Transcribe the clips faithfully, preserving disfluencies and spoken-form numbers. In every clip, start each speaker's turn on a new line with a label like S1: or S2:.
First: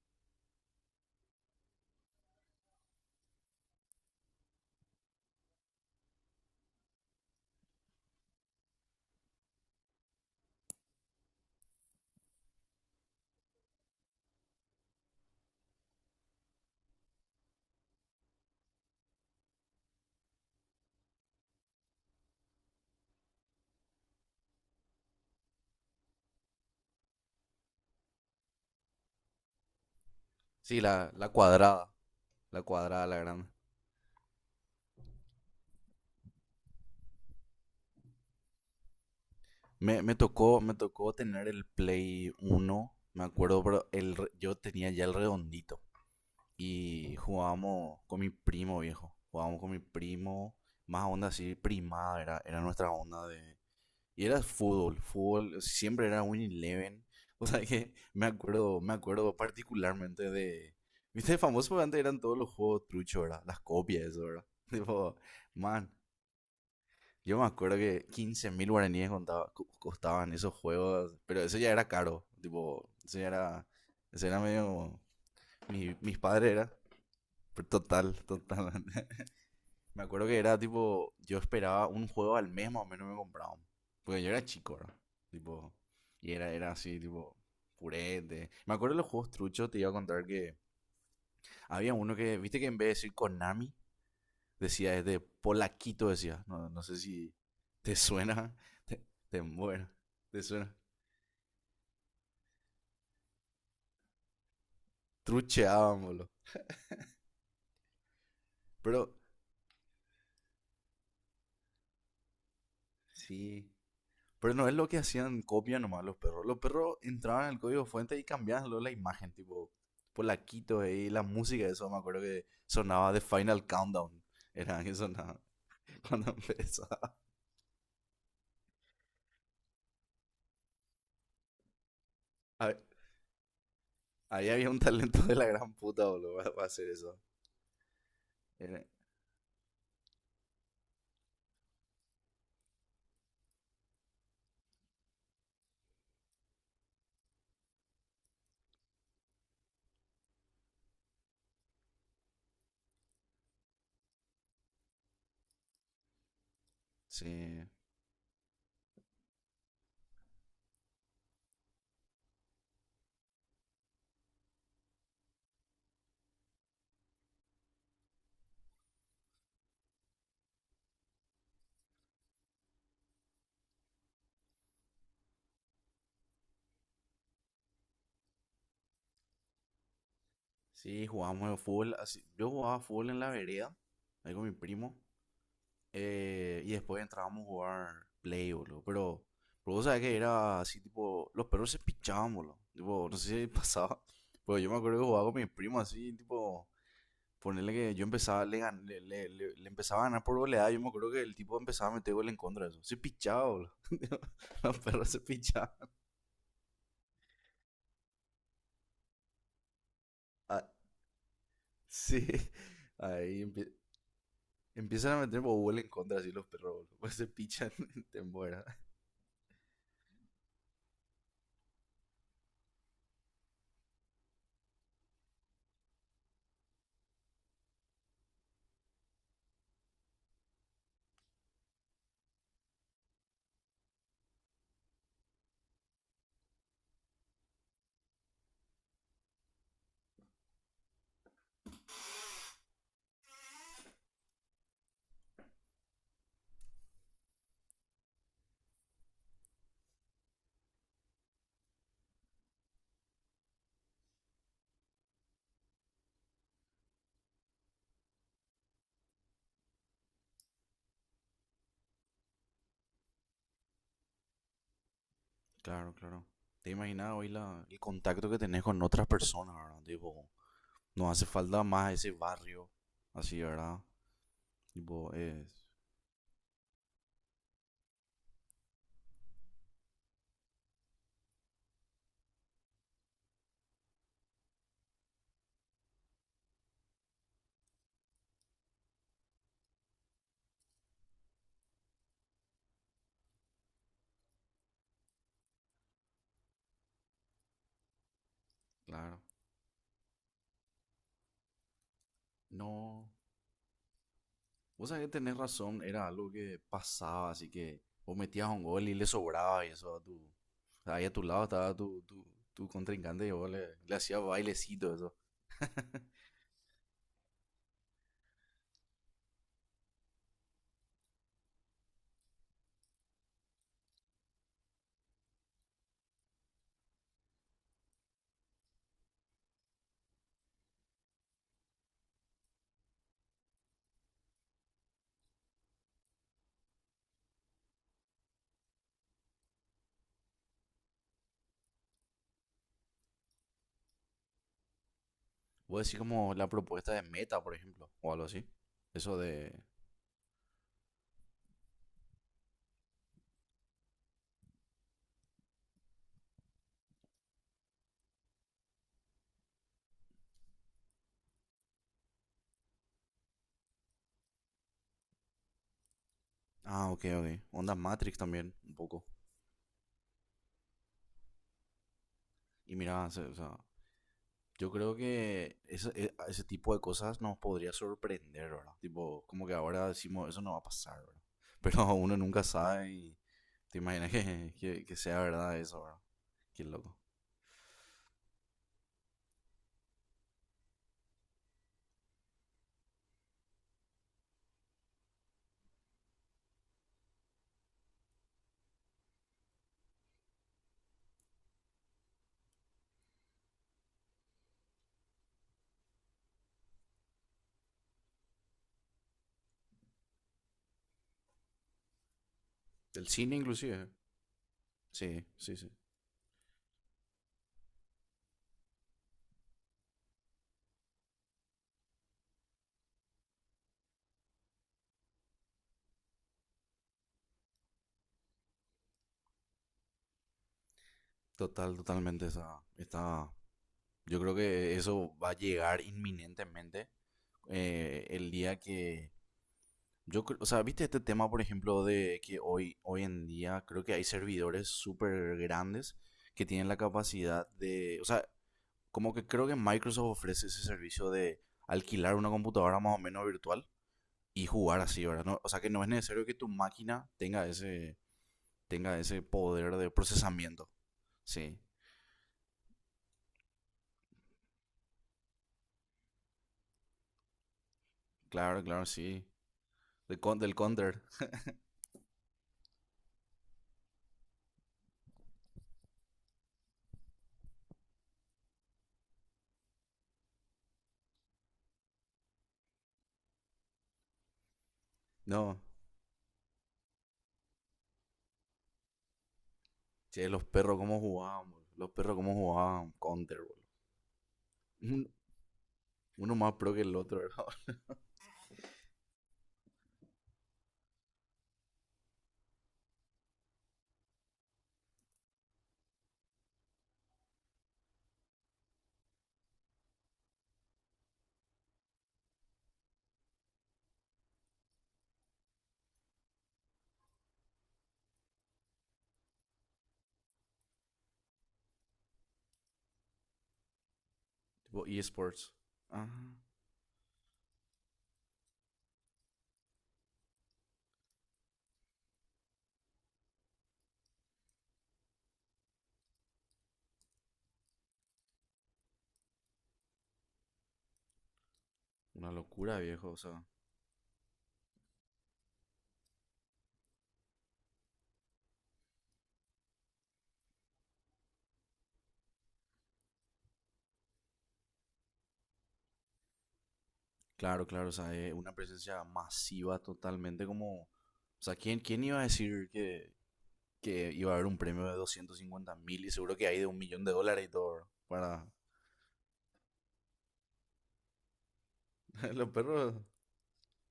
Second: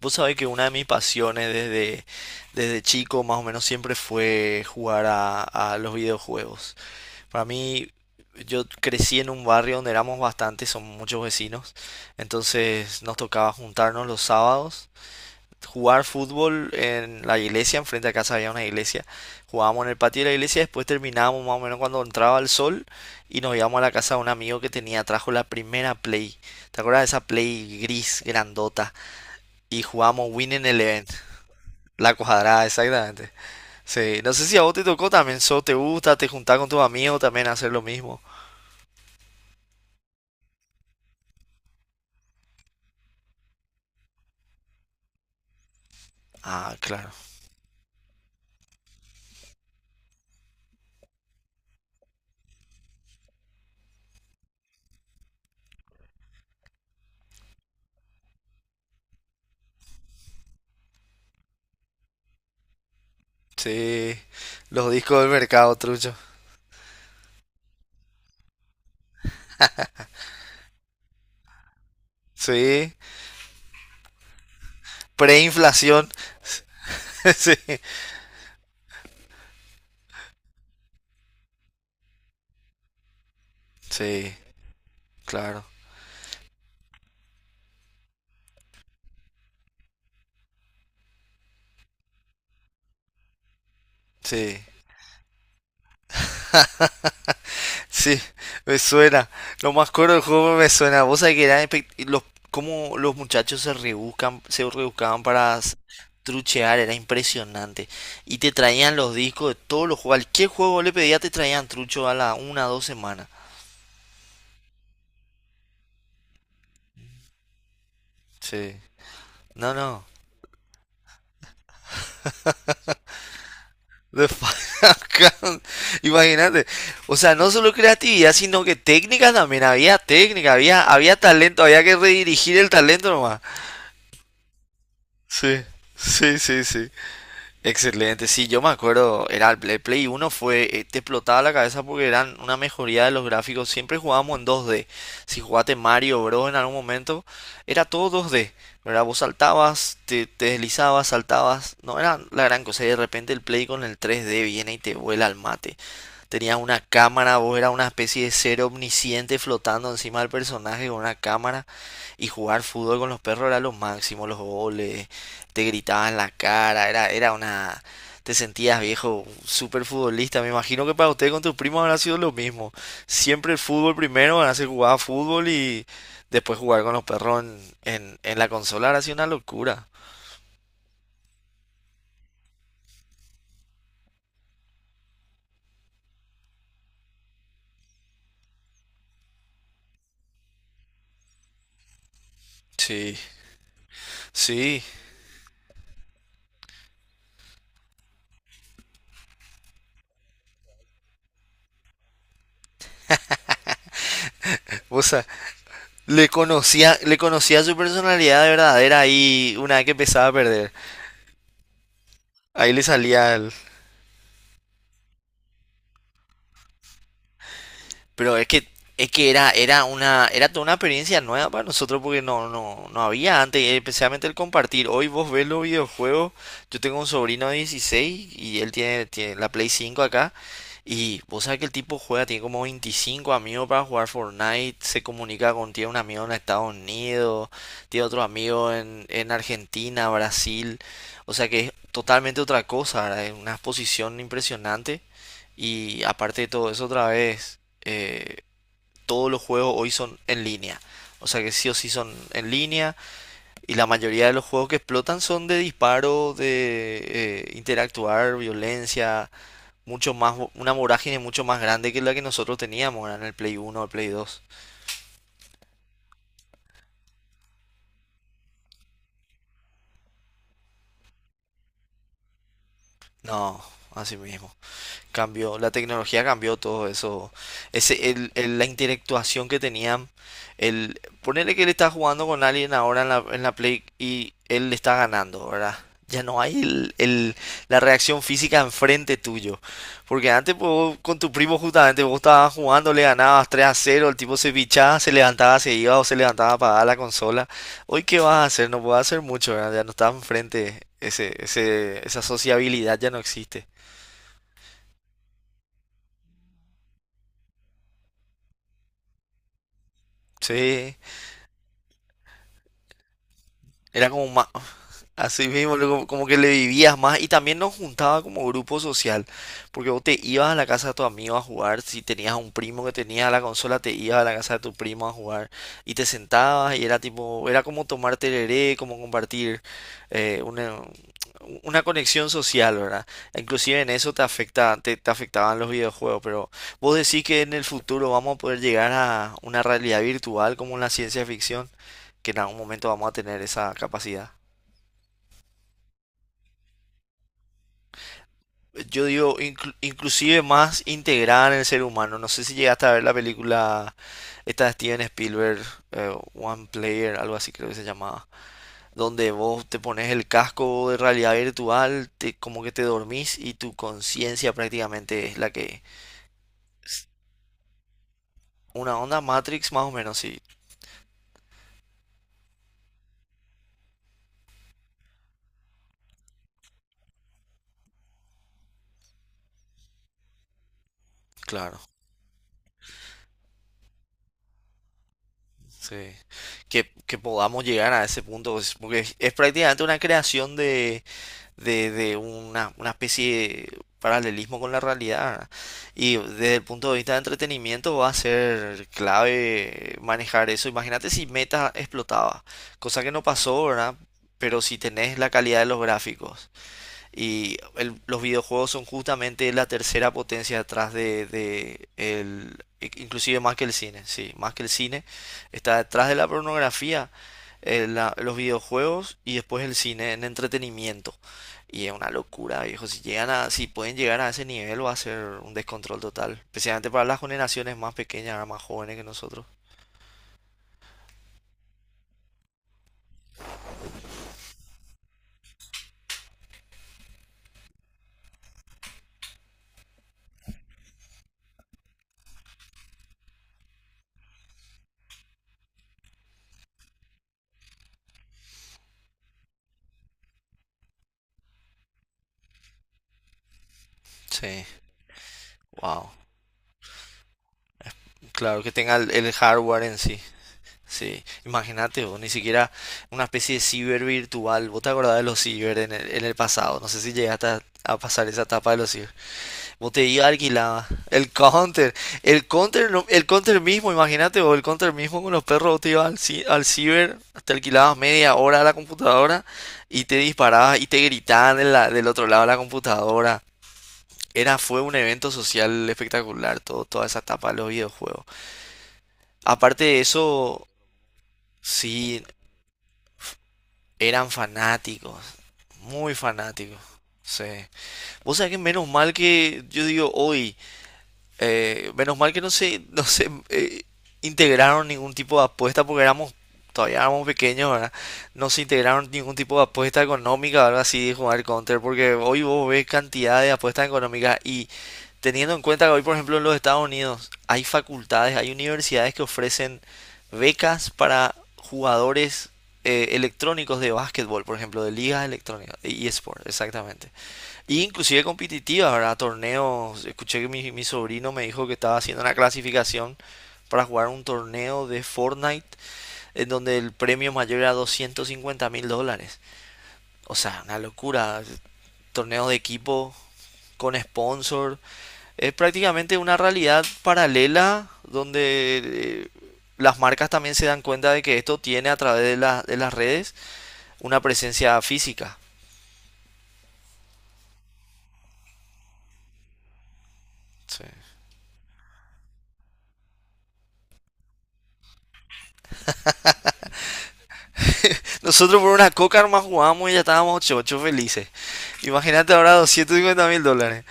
S1: Vos sabés que una de mis pasiones desde, desde chico más o menos siempre fue jugar a, a los videojuegos. Para mí, yo crecí en un barrio donde éramos bastantes, son muchos vecinos, entonces nos tocaba juntarnos los sábados, jugar fútbol en la iglesia, enfrente a casa había una iglesia, jugábamos en el patio de la iglesia, después terminábamos más o menos cuando entraba el sol y nos íbamos a la casa de un amigo que tenía, trajo la primera Play, ¿te acuerdas de esa Play gris grandota? Y jugábamos Winning
S2: Sí,
S1: Eleven.
S2: la, la cuadrada.
S1: La
S2: La
S1: cuadrada,
S2: cuadrada, la
S1: exactamente.
S2: grande.
S1: Sí, no sé si a vos te tocó también, so, te gusta, te juntás con tus amigos también a hacer lo mismo.
S2: Me, me tocó, me tocó tener el Play uno, me acuerdo, pero el, re- yo tenía ya el redondito.
S1: Ah, claro.
S2: Y jugábamos con mi primo, viejo. Jugábamos con mi primo, más onda así, primada, era, era nuestra onda de... Y era fútbol, fútbol, siempre era un Eleven. O sea que me acuerdo, me acuerdo particularmente de... ¿Viste? Famoso porque antes eran todos los juegos truchos, ¿verdad? Las copias,
S1: Sí,
S2: eso, ¿verdad?
S1: los
S2: Tipo,
S1: discos del mercado,
S2: man,
S1: trucho.
S2: yo me acuerdo que quince mil guaraníes contaba- co- costaban esos juegos, pero eso ya era caro, tipo,
S1: Sí,
S2: eso ya era, eso era medio, como- mi-
S1: preinflación.
S2: mis padres era,
S1: Sí,
S2: pero total, total. Me acuerdo que era tipo, yo esperaba un juego al mes más o menos me compraban, porque yo
S1: sí,
S2: era chico, ¿verdad?
S1: claro.
S2: Tipo, y era, era así, tipo, purete. Me acuerdo de los juegos truchos, te iba a contar que había uno que, viste que en vez de decir Konami,
S1: Sí.
S2: decía, es de Polaquito, decía. No, no sé si te
S1: Sí,
S2: suena,
S1: me
S2: te,
S1: suena.
S2: te
S1: Lo
S2: muero,
S1: más coro del
S2: te
S1: juego me
S2: suena.
S1: suena. Vos sabés que eran espe- y los, cómo los muchachos se rebuscan, se rebuscaban para s-
S2: Trucheaban, boludo.
S1: truchear, era impresionante. Y te traían
S2: Pero
S1: los discos de todos los juegos. Cualquier juego vos le pedía te traían trucho a la una o dos semanas.
S2: sí, pero no es lo que hacían copia nomás los perros. Los perros entraban en el código fuente y cambiaban
S1: Sí.
S2: luego la imagen, tipo
S1: No, no.
S2: Polaquito, eh, y la música, de eso me acuerdo que sonaba de Final Countdown.
S1: The
S2: Era
S1: Final
S2: que sonaba
S1: Count.
S2: cuando
S1: Imagínate.
S2: empezaba.
S1: O sea, no solo creatividad, sino que técnicas también. Había técnica, había, había talento, había que redirigir el talento nomás.
S2: Ahí había un talento de la
S1: Sí,
S2: gran puta,
S1: sí,
S2: boludo,
S1: sí,
S2: para
S1: sí.
S2: hacer eso.
S1: Excelente, sí, yo me
S2: Era,
S1: acuerdo, era el Play, Play uno fue, eh, te explotaba la cabeza porque eran una mejoría de los gráficos, siempre jugábamos en dos D, si jugaste Mario Bros en algún momento, era todo dos D, ¿verdad? Vos saltabas, te, te deslizabas, saltabas, no era la gran cosa, y de repente el Play con el tres D viene y te vuela al mate, tenías una cámara, vos
S2: sí.
S1: eras una especie de ser omnisciente flotando encima del personaje con una cámara, y jugar fútbol con los perros era lo máximo, los goles, te gritaban la cara. era, era una... Te sentías viejo, súper futbolista. Me imagino que para usted con tus primos habrá sido lo mismo. Siempre el fútbol primero, van a hacer jugar a fútbol y después jugar con los perros en, en, en la consola habrá sido una locura.
S2: Sí, jugábamos al fútbol. Así, yo jugaba fútbol en la vereda, ahí con mi primo. Eh, y después entrábamos a jugar play, boludo. Pero, pero vos sabés que era así, tipo, los perros se pichaban, boludo. Tipo,
S1: Sí,
S2: no sé si pasaba. Pero yo me
S1: sí.
S2: acuerdo que jugaba con mi primo así, tipo, ponerle que yo empezaba, le, gan- le, le- le- le empezaba a ganar por goleada. Yo me acuerdo que el tipo empezaba a meter gol en contra de eso. Se pichaba, boludo. Los
S1: O
S2: perros se
S1: sea,
S2: pichaban.
S1: le conocía, le conocía su personalidad de verdadera ahí una vez que empezaba a
S2: Ah,
S1: perder.
S2: sí.
S1: Ahí le salía
S2: Ahí
S1: el.
S2: empie- Empiezan a meter Bobol en contra así los perros, boludo. Pues se pichan, te
S1: Pero es
S2: muera.
S1: que es que era, era una, era toda una experiencia nueva para nosotros porque no, no, no había antes, y especialmente el compartir. Hoy vos ves los videojuegos, yo tengo un sobrino de dieciséis y él tiene, tiene la Play cinco acá. Y vos sabés que el tipo juega, tiene como veinticinco amigos para jugar Fortnite, se comunica con, tiene un amigo en Estados Unidos, tiene otro amigo en, en Argentina, Brasil. O sea que es totalmente otra cosa, ¿verdad? Es una exposición impresionante. Y aparte de todo eso, otra vez, eh, todos los juegos hoy son en línea. O sea que sí o sí son en línea. Y la mayoría de los juegos que explotan son de disparo, de eh, interactuar, violencia. Mucho más, una vorágine mucho más grande que la que nosotros teníamos, ¿verdad?, en el Play uno o el Play dos.
S2: Claro, claro. Te imaginas hoy la, el contacto que tenés con otras personas, ¿verdad? Tipo, no hace falta más ese barrio. Así,
S1: No,
S2: ¿verdad?
S1: así mismo.
S2: Tipo,
S1: Cambió,
S2: es.
S1: la tecnología cambió todo eso. Ese, el, el- la interactuación que tenían. El, ponerle que él está jugando con alguien ahora en la, en la Play y él le está ganando, ¿verdad? Ya no hay el, el- la reacción física enfrente tuyo. Porque antes pues, vos con tu primo justamente vos estabas jugando, le ganabas tres a cero, el tipo se pichaba, se levantaba, se iba o se levantaba a apagar la consola. Hoy qué vas a hacer, no puedes hacer
S2: Claro.
S1: mucho, ¿verdad? Ya no está enfrente, ese, ese, esa sociabilidad ya
S2: No.
S1: no existe.
S2: Vos sabés que tenés razón, era algo que pasaba, así que vos metías un gol y le sobraba y eso a tu.
S1: Sí.
S2: Ahí a tu lado estaba tu, tu, tu contrincante y vos le, le
S1: Era
S2: hacías
S1: como más,
S2: bailecito, eso.
S1: así mismo, luego como que le vivías más y también nos juntaba como grupo social, porque vos te ibas a la casa de tu amigo a jugar, si tenías un primo que tenía la consola, te ibas a la casa de tu primo a jugar y te sentabas y era tipo, era como tomar tereré, como compartir eh, una, una conexión social, ¿verdad? Inclusive en eso te afecta, te, te afectaban los videojuegos, pero vos decís que en el futuro vamos a poder llegar a una realidad virtual como en la ciencia ficción, que en algún momento vamos a tener esa capacidad.
S2: Voy a decir como la propuesta de Meta, por ejemplo, o algo así.
S1: Yo
S2: Eso
S1: digo,
S2: de...
S1: inclu- inclusive más integrada en el ser humano. No sé si llegaste a ver la película esta de Steven Spielberg, eh, One Player, algo así creo que se llamaba, donde vos te pones el casco de realidad virtual, te- como que te dormís y tu conciencia prácticamente es la que...
S2: Ah, ok, ok. Ondas Matrix también, un
S1: Una
S2: poco.
S1: onda Matrix más o menos, sí,
S2: Y mira, se- o sea, yo creo que ese, e- ese tipo de cosas nos podría sorprender, ¿verdad? Tipo, como que ahora decimos, eso no va a pasar, ¿verdad?
S1: claro.
S2: Pero uno nunca sabe y te imaginas que, que, que sea verdad eso, ¿verdad?
S1: Sí.
S2: Qué
S1: Que,
S2: loco.
S1: que podamos llegar a ese punto, pues, porque es es prácticamente una creación de de, de una, una especie de paralelismo con la realidad. Y desde el punto de vista de entretenimiento va a ser clave manejar eso. Imagínate si Meta explotaba, cosa que no pasó, ¿verdad? Pero si tenés la calidad de los gráficos y el- los videojuegos son justamente la tercera potencia detrás de, de el,
S2: El cine
S1: inclusive más que el
S2: inclusive.
S1: cine, sí, más que el cine,
S2: Sí, sí, sí.
S1: está detrás de la pornografía, eh, la- los videojuegos y después el cine en entretenimiento. Y es una locura, viejo. Si llegan a, si pueden llegar a ese nivel, va a ser un descontrol total. Especialmente para las generaciones más pequeñas, más jóvenes que nosotros.
S2: Total, totalmente. Está, está, yo creo que eso va a llegar inminentemente, eh, el día que... Yo, cre- o sea, viste este tema, por ejemplo, de que hoy, hoy en día creo que hay servidores súper grandes que tienen la capacidad de... O sea, como que creo que Microsoft ofrece ese servicio de alquilar una computadora más o menos virtual y
S1: Sí,
S2: jugar así, ¿verdad? No- o sea, que no es
S1: wow.
S2: necesario que tu máquina tenga ese,
S1: Claro que tenga
S2: tenga
S1: el,
S2: ese
S1: el
S2: poder
S1: hardware
S2: de
S1: en sí.
S2: procesamiento.
S1: Sí,
S2: Sí,
S1: imagínate vos, ni siquiera una especie de ciber virtual. ¿Vos te acordás de los ciber en el, en el pasado? No sé si llegaste a, a pasar esa
S2: claro,
S1: etapa de
S2: claro,
S1: los ciber.
S2: sí.
S1: Vos te
S2: Del,
S1: ibas
S2: con- del
S1: alquilaba
S2: Counter.
S1: el counter, el counter, no- el counter mismo, imagínate vos, el counter mismo con los perros, vos te ibas al, ci- al ciber, te alquilabas media hora a la computadora y te disparabas y te gritaban de la- del otro lado de la computadora. Era, fue un evento
S2: No,
S1: social espectacular, todo, toda esa etapa de los videojuegos. Aparte de
S2: che, los
S1: eso,
S2: perros cómo jugaban, boludo. Los perros
S1: sí.
S2: cómo jugaban Counter, boludo.
S1: Eran fanáticos, muy
S2: Uno más pro
S1: fanáticos.
S2: que el otro,
S1: Sí.
S2: ¿verdad?
S1: Vos sabés que menos mal que yo digo hoy, eh, menos mal que no se, no se eh, integraron ningún tipo de apuesta porque éramos todavía éramos pequeños, ¿verdad? No se integraron ningún tipo de apuesta económica, o algo así de jugar Counter, porque hoy vos ves cantidad de apuestas económicas y teniendo en cuenta que hoy, por ejemplo, en los Estados Unidos hay facultades, hay universidades que ofrecen becas para jugadores eh, electrónicos de básquetbol, por ejemplo,
S2: Tipo
S1: de ligas
S2: eSports.
S1: electrónicas, de
S2: Ajá.
S1: eSport, exactamente. Y inclusive competitivas, ¿verdad? Torneos. Escuché que mi, mi sobrino me dijo que estaba haciendo una clasificación para jugar un torneo de Fortnite en donde el premio mayor era doscientos cincuenta mil dólares. O sea, una locura.
S2: Una
S1: Torneos de
S2: locura, viejo.
S1: equipo
S2: O sea,
S1: con sponsor. Es prácticamente una realidad paralela donde eh, las marcas también se dan cuenta de que esto tiene a través de, la- de las redes una presencia física.
S2: claro, claro. O sea, es una presencia masiva totalmente como...
S1: Sí.
S2: O sea, ¿quién, quién iba a decir que, que iba a haber un premio de doscientos cincuenta mil y seguro que hay de un millón de dólares y todo, ¿verdad?
S1: Nosotros por una coca nomás jugábamos y ya estábamos ocho ocho felices. Imagínate
S2: Para los
S1: ahora
S2: perros,
S1: doscientos cincuenta mil dólares.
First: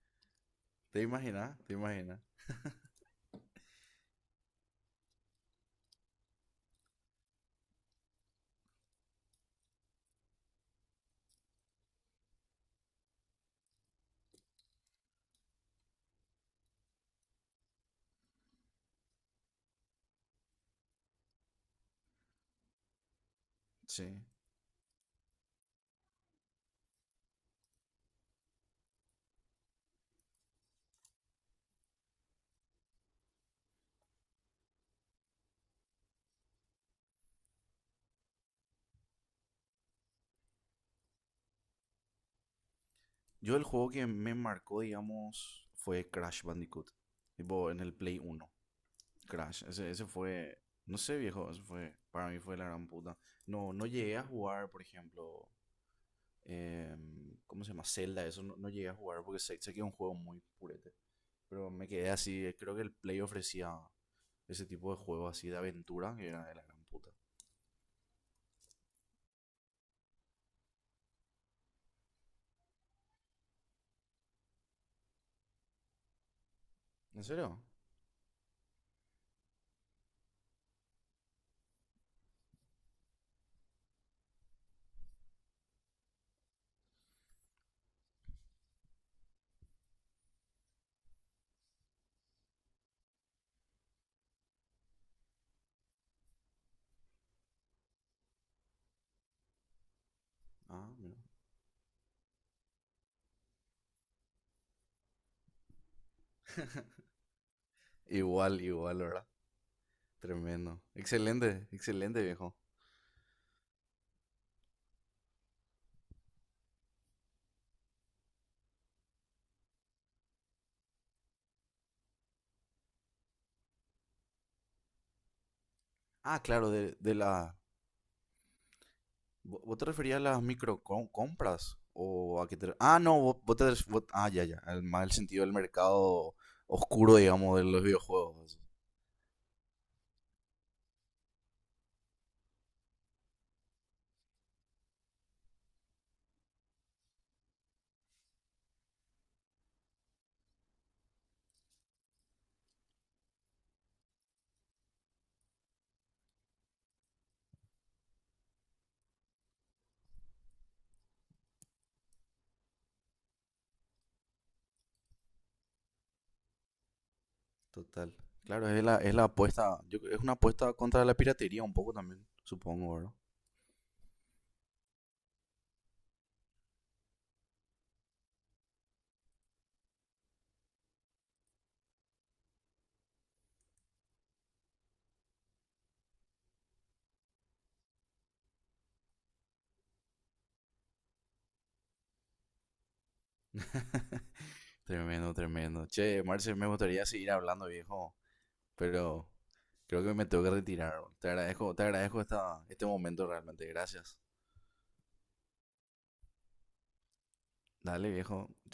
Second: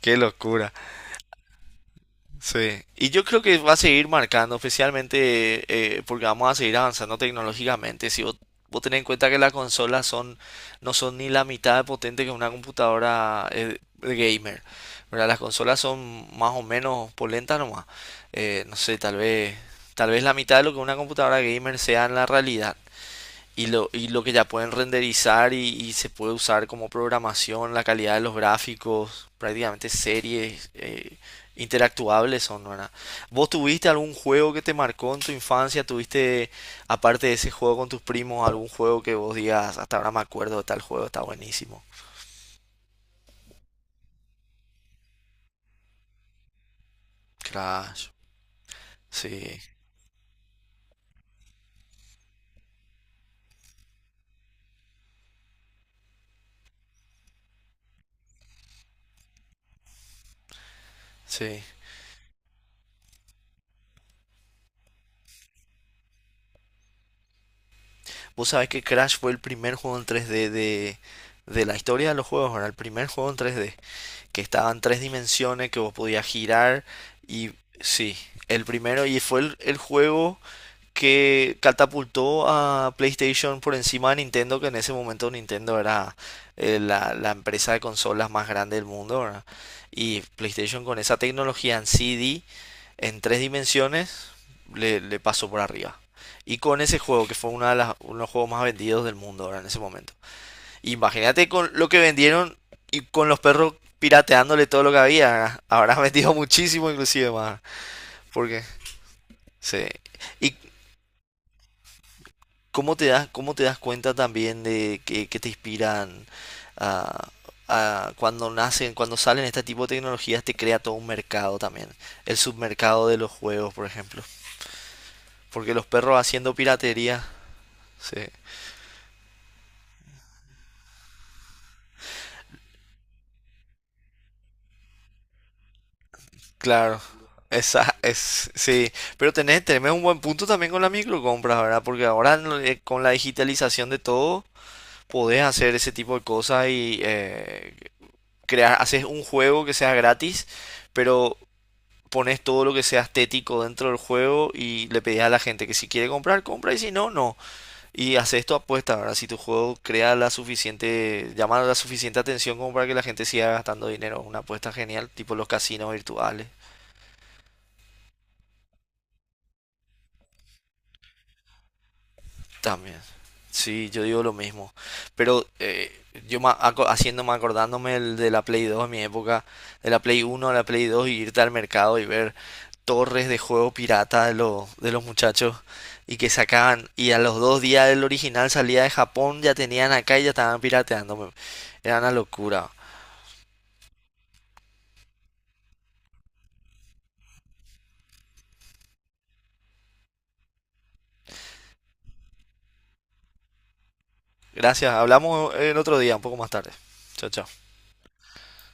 S1: Qué locura.
S2: ¿te imaginas? ¿Te imaginas?
S1: Sí. Y yo creo que va a seguir marcando, especialmente eh, porque vamos a seguir avanzando tecnológicamente. Si vos, vos tenés en cuenta que las consolas son, no son ni la mitad de potente que una computadora eh, de gamer, ¿verdad? Las consolas son más o menos polentas nomás. Eh, no sé, tal vez, tal vez la mitad de lo que una computadora gamer sea en la realidad. Y lo, y lo
S2: Sí.
S1: que ya pueden renderizar y, y se puede usar como programación, la calidad de los gráficos, prácticamente series eh, interactuables son, ¿verdad? ¿Vos tuviste algún juego que te marcó en tu infancia? ¿Tuviste, aparte de ese juego con tus primos, algún juego que vos digas, hasta ahora me acuerdo de tal juego, está buenísimo?
S2: Yo el juego que me marcó, digamos, fue Crash Bandicoot. Tipo, en el
S1: Crash,
S2: Play uno,
S1: sí,
S2: Crash, ese, ese fue, no sé, viejo, eso fue, para mí fue la gran puta. No, no llegué a jugar, por ejemplo, em, ¿cómo se llama? Zelda, eso no, no llegué a jugar porque sé, sé que es un juego muy purete.
S1: sí.
S2: Pero me quedé así, eh, creo que el Play ofrecía ese tipo de juego así de aventura que era de la gran puta.
S1: Vos sabés que Crash fue el primer juego en tres D de, de la historia de los juegos, ¿verdad? El primer juego en tres D, que estaba en tres dimensiones, que vos podías girar
S2: ¿En
S1: y
S2: serio?
S1: sí, el primero y fue el, el juego que catapultó a PlayStation por encima de Nintendo, que en ese momento Nintendo era eh, la, la empresa de consolas más grande del mundo, ¿verdad? Y PlayStation con esa tecnología en tres D en tres dimensiones, le, le pasó por arriba. Y con ese juego, que fue una de las, uno de los juegos más vendidos del mundo ahora en ese momento.
S2: Ah, mira.
S1: Imagínate con lo que vendieron y con los perros pirateándole todo lo que había. Habrás vendido muchísimo inclusive más.
S2: Igual,
S1: Porque,
S2: igual, ¿verdad?
S1: sí. ¿Y
S2: Tremendo. Excelente, excelente, viejo.
S1: cómo te das, cómo te das cuenta también de que, que te inspiran a, a cuando nacen, cuando salen este tipo de tecnologías, te crea todo un mercado también? El submercado de los juegos, por ejemplo. Porque los perros
S2: Ah,
S1: haciendo
S2: claro, de, de
S1: piratería,
S2: la,
S1: sí.
S2: ¿Vo- ¿Vos te referías a las microcompras? ¿O a qué te... Ah, no, vos, vos te... ref- vos- Ah, ya, ya. El, más el sentido del mercado
S1: Claro,
S2: oscuro, digamos, de los
S1: esa es,
S2: videojuegos.
S1: sí, pero tenés, tenés un buen punto también con la microcompras, ¿verdad? Porque ahora en eh, con la digitalización de todo, podés hacer ese tipo de cosas y eh, crear, haces un juego que sea gratis, pero pones todo lo que sea estético dentro del juego y le pedís a la gente que si quiere comprar, compra y si no, no. Y haces tu apuesta, ¿verdad? Si tu juego crea la suficiente, llama la suficiente atención como para que la gente siga gastando dinero, una apuesta genial, tipo los casinos virtuales.
S2: Total. Claro, es la, es la apuesta. Yo, creo- es una apuesta contra la piratería un poco también, supongo,
S1: También.
S2: ¿verdad?
S1: Sí, yo digo lo mismo. Pero eh, yo ma- aco- haciéndome, acordándome el de la Play dos en mi época, de la Play uno a la Play dos, y irte al mercado y ver torres de juego pirata de, los de los muchachos y que sacaban. Y a los dos días el original salía de Japón, ya tenían acá y ya estaban pirateando. me- Era una locura.
S2: Tremendo, tremendo. Che, Marce, me gustaría seguir hablando, viejo, pero creo que me tengo que retirar. Te agradezco, te agradezco esta, este momento realmente. Gracias.
S1: Gracias, hablamos eh, el otro día, un poco más tarde. Chao, chao.
S2: Dale, viejo.